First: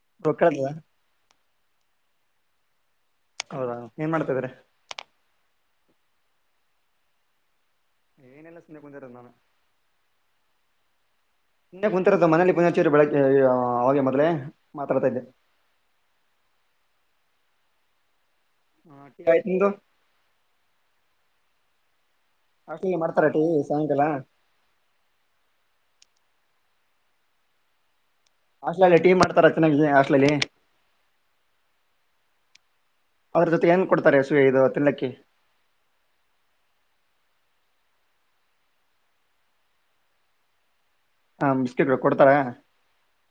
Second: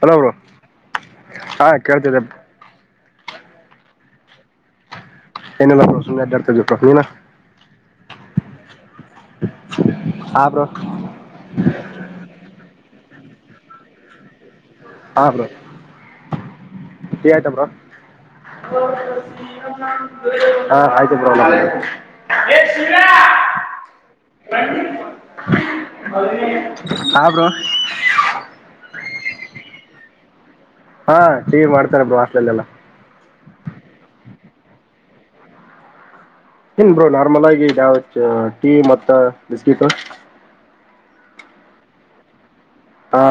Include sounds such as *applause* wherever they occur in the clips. Hello bro ಬಕ ಹಾ ಕೇಳ್ತಿದ್ದ ಹೌದಾ ಏನ್ ಮಾಡ್ತಿದ್ರ ಎನೆಲ್ಲಡತ ಪ್ರತ್ನನಾ ಏನ ಎಲ್ಲ ಸಂದ ಕೊಂಚರ ನಾನ ಹಾ ಬ್ರೋ ಕುಂತಿರೊದು ಮನಲಿ ಪು ಬೆಳಗ್ಗೆ ಅವೆ ಮೊದ್ಲೇ ಮಾತಾಡ್ತಿದ್ದೆ ಹಾ ಬ್ರೋ ಟೀ ಆಯ್ತಾ ಬ್ರೋ ಟೀ ಆಯ್ತು ನಿಮ್ದು ಹಾ ಆಯ್ತು ಬ್ರು *unintelligible* ಟೀ ಮಾಡ್ತಾರ ಟೀ ಸಾಯಂಕಾಲ ಹಾ ಬ್ರೋ ಹಾಸ್ಟೆಲ್ ಟೀ ಮಾಡ್ತಾರ ಚೆನ್ನಾಗಿ ಹಾಸ್ಟೆಲ್ಲಲ್ಲಿ ಹಾ ಟೀ ಮಾಡ್ತಾರೆ ಬ್ರೋ ಹಾಸ್ಟೆಲ್ ಎಲ್ಲ ಅದ್ರ ಜೊತೆ ಏನ್ ಕೊಡ್ತಾರೆ ಇದು ತಿನ್ನಕ್ಕೆ ಇನ್ ಬ್ರೋ ನಾರ್ಮಲ್ ಆಗಿ ಯಾವ ಟೀ ಮತ್ತ್ ಬಿಸ್ಕಿಟ ಹಾ ಬಿಸ್ಕಿಟ್ ಕೊಡ್ತಾರ ಹಾ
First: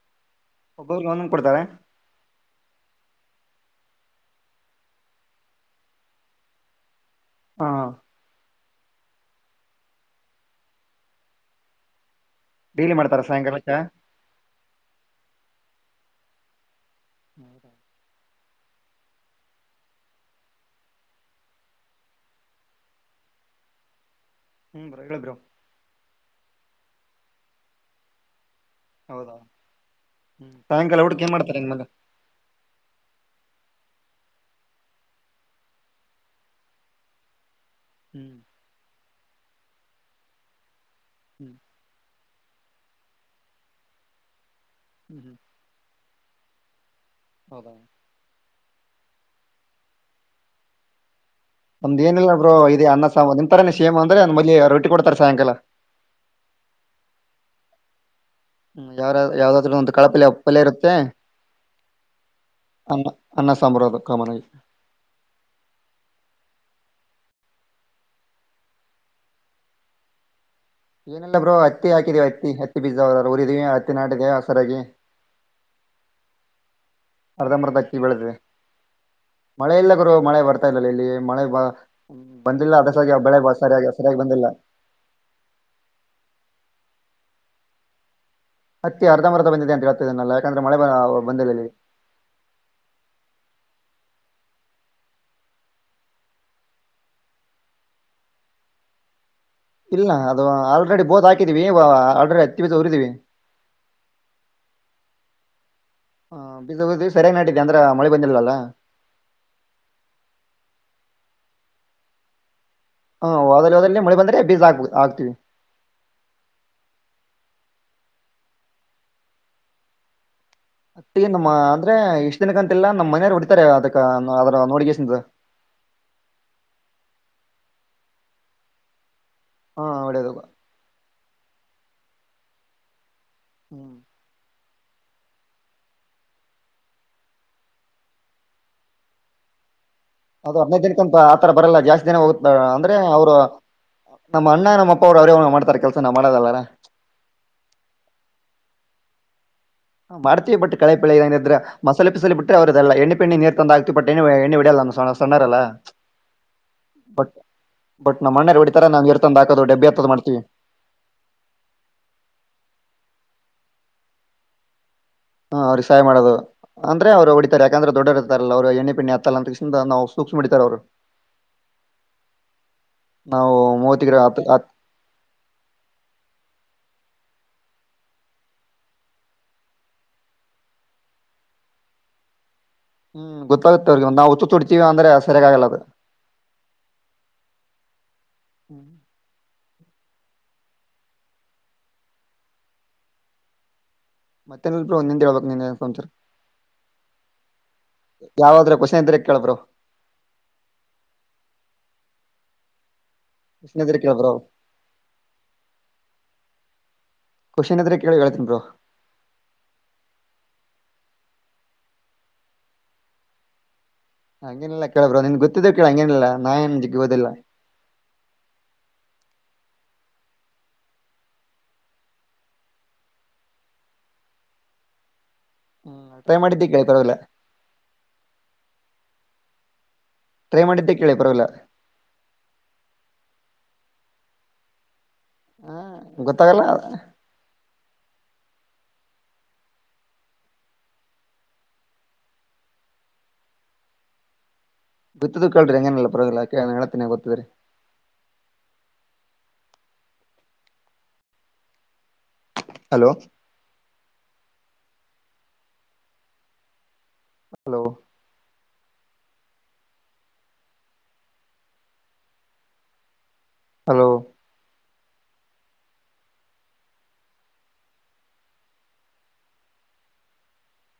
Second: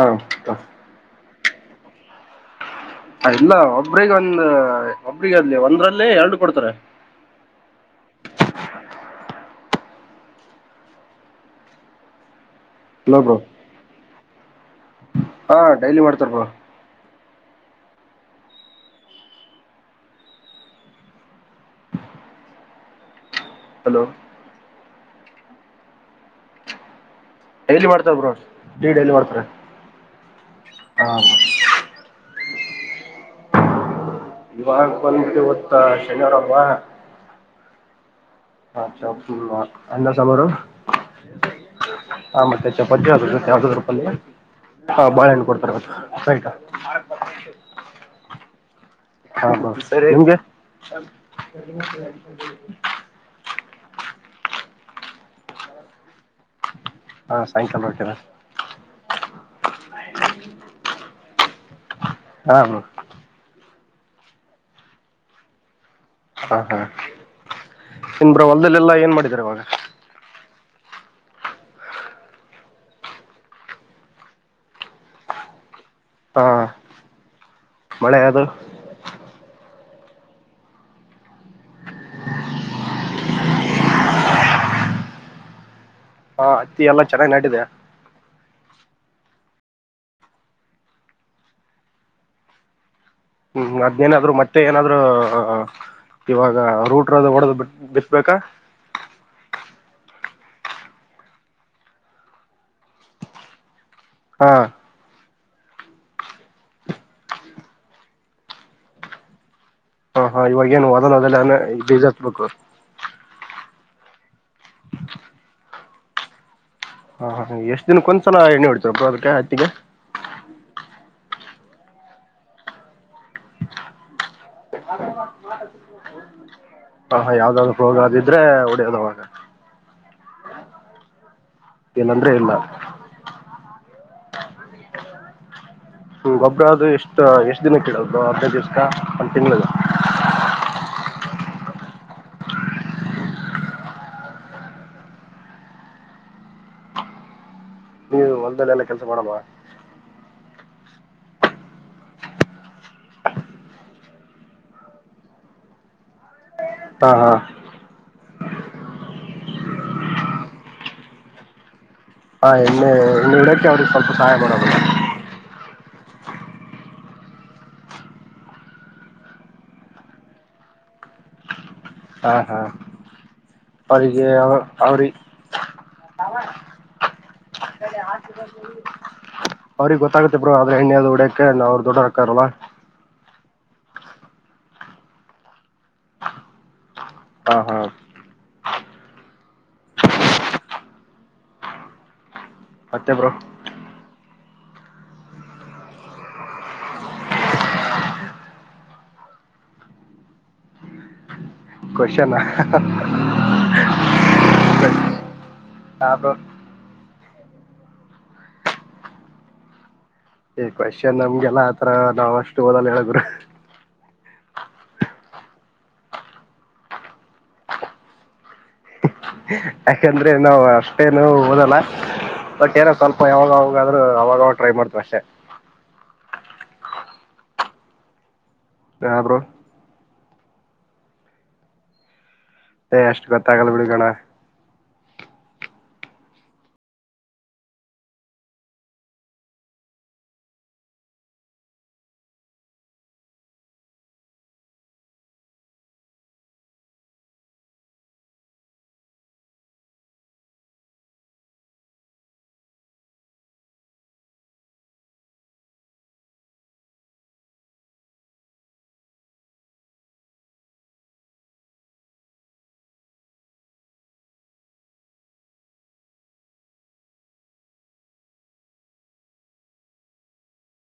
ಒಬ್ಬೊಬ್ರಿಗೆ ಒಂದೊಂದ್ ಕೊಡ್ತಾರೆ ಹಾ ಇಲ್ಲ ಒಬ್ರಿಗೆ ಒಂದ ಒಬ್ರಿಗೆ ಅದಲಿ ಒಂದ್ರಲ್ಲೇ ಎರಡು ಕೊಡ್ತಾರೆ ಹಾ *inaudible* ಡೇಲಿ ಹಲೋ ಮಾಡ್ತಾರ ಬ್ರೋ ಸಾಯಂಕಾಲಕ್ಕೆ ಹಾ ಡೈಲಿ ಮಾಡ್ತಾರ ಬ್ರೋ ಹೌದ ಹಲೋ ಹ್ಮ್ ಬ್ರೋ ಹೇಳ್ ಬ್ರೋ ಡೈಲಿ ಮಾಡ್ತಾರ ಬ್ರೋ ಟೀ ಡೈಲಿ ಹೌದಾ *inaudible* ಮಾಡ್ತಾರೆ ಹ್ಮ್ ಸಾಯಂಕಾಲ ಹಾ ಊಟಕ್ಕೆ ಬ್ರೋ ಏನ್ ಮಾಡ್ತಾರೆ ಇನ್ಮೇಲ್ಲೆ ಇವಾಗ ಬಂದಿದೆ ಐವತ್ತು ಶನಿವಾರ ಅಲ್ವಾ ಹ್ಮ್ ಹಾ ಚಾ ಅನ್ನ ಸಾಂಬಾರು ಹ್ಮ್ ಹಾ ಮತ್ತೆ ಚಪಾತಿ ಆದ್ರೂ ಜೊತೆ ಯದಾದ್ರೂ ಪಲ್ಯ ಹಾ ಹ್ಮ್ ಹ್ಮ್ ಬಾಳಹಣ್ಣ್ ಕೊಡ್ತಾರೆ ಮತ್ತ್ *unintelligible* ಹೌದಾ ಹಾ ಬ್ರೋ ಸರಿ ನಿಮಗೆ ನಮ್ದ್ ಏನಿಲ್ಲಾ ಬ್ರೋ ಇದೇ ಅನ್ನ ಸಾಂಬಾರ್ ನಿಮ್ಮ್ ತರಾನೇ ಸೇಮ್ ಅಂದ್ರೆ ಮೊದ್ಲಿಗೆ ರೊಟ್ಟಿ ಕೊಡ್ತಾರೆ ಸಾಯಂಕಾಲ ಹಾ ಸಾಯಂಕಾಲ ರೊಟ್ಟಿನ ಯಾವ ಯಾವ್ದಾದ್ರು ಒಂದು ಕಾಳು ಪಲ್ಯ ಇರುತ್ತೆ ಹಾಂ ಬ್ರೋ ಅನ್ನ ಅನ್ನ ಸ *unintelligible* ಕಾಮನ್ ಆಗಿ ಹಾ ಹಾ *inaudible* ಏನ್ ಬ್ರೋ ಹೊಲದಲೆಲ್ಲಾ ಏನ್ ಮಾಡಿದಿರಾ ಇವಾಗ ಏನೆಲ್ಲ ಬ್ರೋ ಹತ್ತಿ ಹಾಕಿದಿವಿ ಹತ್ತಿ ಹತ್ತಿ ಬೀಜ ಉರಿದಿವವಿ ಹತ್ತಿ ನಾಡಿದೆ ಹೊಸರಾಗಿ ಹಾ ಅರ್ಧಂಬರ್ಧ ಅಕ್ಕಿ ಬೆಳದಿದೆ ಮಳೆ ಇಲ್ಲ ಗುರು ಮಳೆ ಬರ್ತಾ ಇಲ್ಲಲ್ಲ ಇಲ್ಲಿ ಮಳೆ ಬಂದಿಲ್ಲ ಅದಸಾಗಿ ಬೆಳೆ ಸರಿಯಾಗಿ ಸರಿಯಾಗಿ ಬಂದಿಲ್ಲ ಹಾ ಹತ್ತಿ ಎಲ್ಲಾ ಚೆನ್ನಾಗಿ ನಾಟಿದೆ ಹತ್ತಿ ಅರ್ಧ ಅರ್ಧ ಬಂದಿದೆ ಅಂತ ಹೇಳ್ತದನ್ನಲ್ಲ ಯಾಕಂದ್ರೆ ಮಳೆ ಬಂದಿಲ್ಲ ಇಲ್ಲಿಗೆ ಹ್ಮ್ ಅದ್ನೇನಾದ್ರು ಮತ್ತೆ ಏನಾದ್ರು ಇವಾಗ ರೂಟ್ರು ಹೊಡೆದು ಬಿತ್ತಬೇಕಾ ಇಲ್ಲ ಅದು ಆಲ್ರೆಡಿ ಬೋತ್ ಹಾಕಿದೀವಿ ಆಲ್ರೆಡಿ ಹತ್ತಿ ಬೀಜ ಉರಿದೀವಿ ಹಾ. ಹಾ ಬಿದ ಬ ಸರಿಯಾಗಿ ನಾಟಿದ್ದೆ ಅಂದ್ರೆ ಮಳೆ ಬಂದಿಲ್ವಲ್ಲ ಹಾ ಹಾ ಇವಾಗ ಏನು ವದನ್ ಅದೆಲ್ಲ ಬಡಿಸಟ್ಬೇಕು ಹಾ ಹೊದಲ್ಲಿ ಹೋದದಲ್ಲಿ ಮಳೆ ಬಂದ್ರೆ ಬೀಜ ಆಗ್ ಹಾಕತಿವಿ ಆಗ್ತೀವಿ ಹಾ ಹ ಎಷ್ಟ್ ದಿನಕ್ಕ ಒಂದ್ಸಲ ಎಣ್ಣೆ ಹೊಡ್ತರಬ್ ಅದಕ್ಕೆ ಹತ್ತಿಗೆ ಒಟ್ಟಿ ನಮ್ಮ ಅಂದ್ರೆ ಇಷ್ಟ್ ದಿನಕ್ಕ ಅಂತಿಲ್ಲ ನಮ್ಮ ಮನೆಯವರು ಹೊಡಿತಾರೆ ಅದಕ್ಕ ನಾ ಅದರ ನೋಡಿಕ ಸಿದ ಹ ಯಾವ್ದಾದ್ದರು ಪ್ರೋಗ್ರ ಇದ್ರೆ ಹೊಡಿಯೋವಾಗ. ಹಾ ಅಡ ತಗ. ಏಲ್ಲಂದ್ರೆ ಇಲ್ಲ ಹ್ಮ್. ಹ್ಮ ಗೊಬ್ಬರ ಅದು ಎಷ್ಟ ಎಷ್ಟ್ ದಿನಕ್ಕಡದು ಹರ್ನೈದು ದಿವ್ಸಕ ಒಂದ ತಿಂಗಳಗ ಅದು ಹದನೈದ್ ದಿನಕ್ಕ ಅಂತ ಆತರ ಬರಲ್ಲ ಜಾಸ್ತಿ ದಿನ ಹೋಗುತ್ತ ಅಂದ್ರೆ ಅವ್ರು ನಮ್ಮ ಅಣ್ಣ ನಮ್ಮ ಅಪ್ಪ ಅವ್ರು ಅವ್ರೇ ಮಾಡ್ತಾರ ಕೆಲ್ಸ ನಾವ್ ಮಾಡದಲ್ಲಾರ ನೀವು ಹೊಲದಲ್ಲಿ ಎಲ್ಲ ಕೆಲ್ಸ ಮಾಡಲವಾ ಮಾಡ್ತೀವಿ ಬಿಟ್ಟ ಕಳೆ ಪಳ ಇದ್ರೆ ಮಸಾಲೆ ಪಿಸಿಸಿಲಿ ಬಿಟ್ಟ್ರ ಅವ್ರದಲ್ಲ ಎಣ್ಣೆಣ್ಣ ನೀರ್ ತಂದ ಹ ಆಕ್ತಿಿಟ್ಟ ಎಣ್ಣ ಎ್ಣೆ ಬಿಡಲ್ಲ ಸಣ್ಣರಲ್ಲಾ ಹಾ ಹಾ. ನಮ್ಮ್ ಮಣ್ಣೇೆಯಲ್ಲಿ ಹೊಡಿತತಾರ ನಾವ್ ಎರ್ತಂದ್ ಹಾಕೋದು ಡಬ್ಬೆ ಎರ್ತದ ಮಾಡ್ತವಿ. ಹಾ ಇನ್ನೆ ಇನ್ನು ಇಡೋಕ್ಕೆ ಅವ್ರಿಗೆ ಸ್ವಲ್ಪ ಸಹಾಯ ಮಾಡೋದು. ಹಾ ಅವ್ರಿಗೆ ಸಹಾಯ ಮಾಡದು ಅಂದ್ರೆ ಅವ್ರು ಹೊಡಿತತಾರೆ ಯಾಕಂದ್ರೆ ದೊಡ್ಡ ಇರ್ತಾರಲ್ಲ ಅವರು ಎಣ್ಣೆ ಪಣ್ಣ ಹತ್ತತಲ್ಲ ಅಂತ ಕ ನಾವು ಸೂಕ್ಷ್ಮಿಡಿತತ ಅವರು. ಹಾ ಹಾ ಮೂವತ್ತಿಗೆ ಅವ್ರಿಗೆ ಹತ್ ಅವ ಅವ್ರಿ. ಅವ್ರಿಗ್ ಗೊತ್ತಾಗತ್ತೆ ಬ್ರೋ ಆದ್ರೆ ಎಣ್ಣೆದ್ ಉಡಕ್ ಅವ್ರ್ ದೊಡ್ಡರ್ ಆಕ್ಕಾರಲ್ಲ. ಹ್ಮ್ ಗೊತ್ತಾಗುತ್ತೆ ಅವ್ರಿಗೆ ಒಂದು ನಾವು ಹುಚ್ಚು ಚುಡ್ತೀವಿ ಅಂದ್ರೆ ಸರಿಯಗಗಲ್ಲ ಅದ ಹಾ ಹಾ ಹ್ಮ್ ಮತ್ತೆ ಬ್ರೋ ಮತ್ತೆನಲ್ ಬ್ರೋ ನಿಂದ್ ಹೇಳ್ಬೇಕ್ ನಿನ್ ಏನ್ ಒಂಚೂರ್ ಯಾವಾದ್ರೆ ಕ್ವೆಶ್ಚನ್ ಇದ್ರೆ ಕೇಳು ಬ್ರೋ. ಕೊಶನ್ ವಿಷ್ಣು ಹತ್ರ ಕೇಳ್ ಬ್ರೋ. ಹಾ ಬ್ರೋ ಕೊಷನ್ ಎತ್ರ ಕಳ ಕಳ್ತನ ಪ್ರೊ ಕ್ವೊಶನ್ ನಮ್ಗೆಲ್ಲ ಆತರ ನಾವ್ ಅಷ್ಟು ಓದಲ್ಲ ಹೇಳಗ್ರ ಹಂಗೇನಿಲ್ಲಾ ಕೇಳಬ್ರ ನಿನ್ಗೆ ಗೊತ್ತಿದ್ದ್ ಕೇಳ ಹಂಗೇನಿಲ್ಲಾ ನಾ ನಿಮ್ ಜಿಗ್ಗೋದಿಲ್ಲ. ಯಾಕಂದ್ರೆ ನಾವು ಅಷ್ಟೇನು ಓದಲ್ಲ ಬಟ್ ಏನ ಸ್ವಲ್ಪ ಯಾವಾಗಾವಾಗಾದ್ರರು ಅವಾಗವಾಗ ಟ್ರೈ ಮಾಡ್ತವಿ ಅಷ್ಟೆ. ಹ್ಮ್ ಯ ಮಾಡಡಿದ್ದೀ ಕಳ್ರವಲ್ಲ ಯ ಬ್ರೋ ಟ್ರೈ ಮಾಡಿದ್ದೆ ಕೇಳಿ ಪರವಾಗಿಲ್ಲ ಏ ಅಷ್ಟು ಗೊತ್ತಾಗಲ್ಲ ಬಿಡ್ಗೋಣ ಹಾ ಗೊತ್ತಾಗಲ್ಲ ಅ ಬಿತ್ತದು ಕಲ್ ಎಂಗನಲ್ಲ ಪ್ರ ನಳತ್ತನ ಗತ್ತುದ್ರ ಹಲೋ ಹಲೋ ಹಲೋ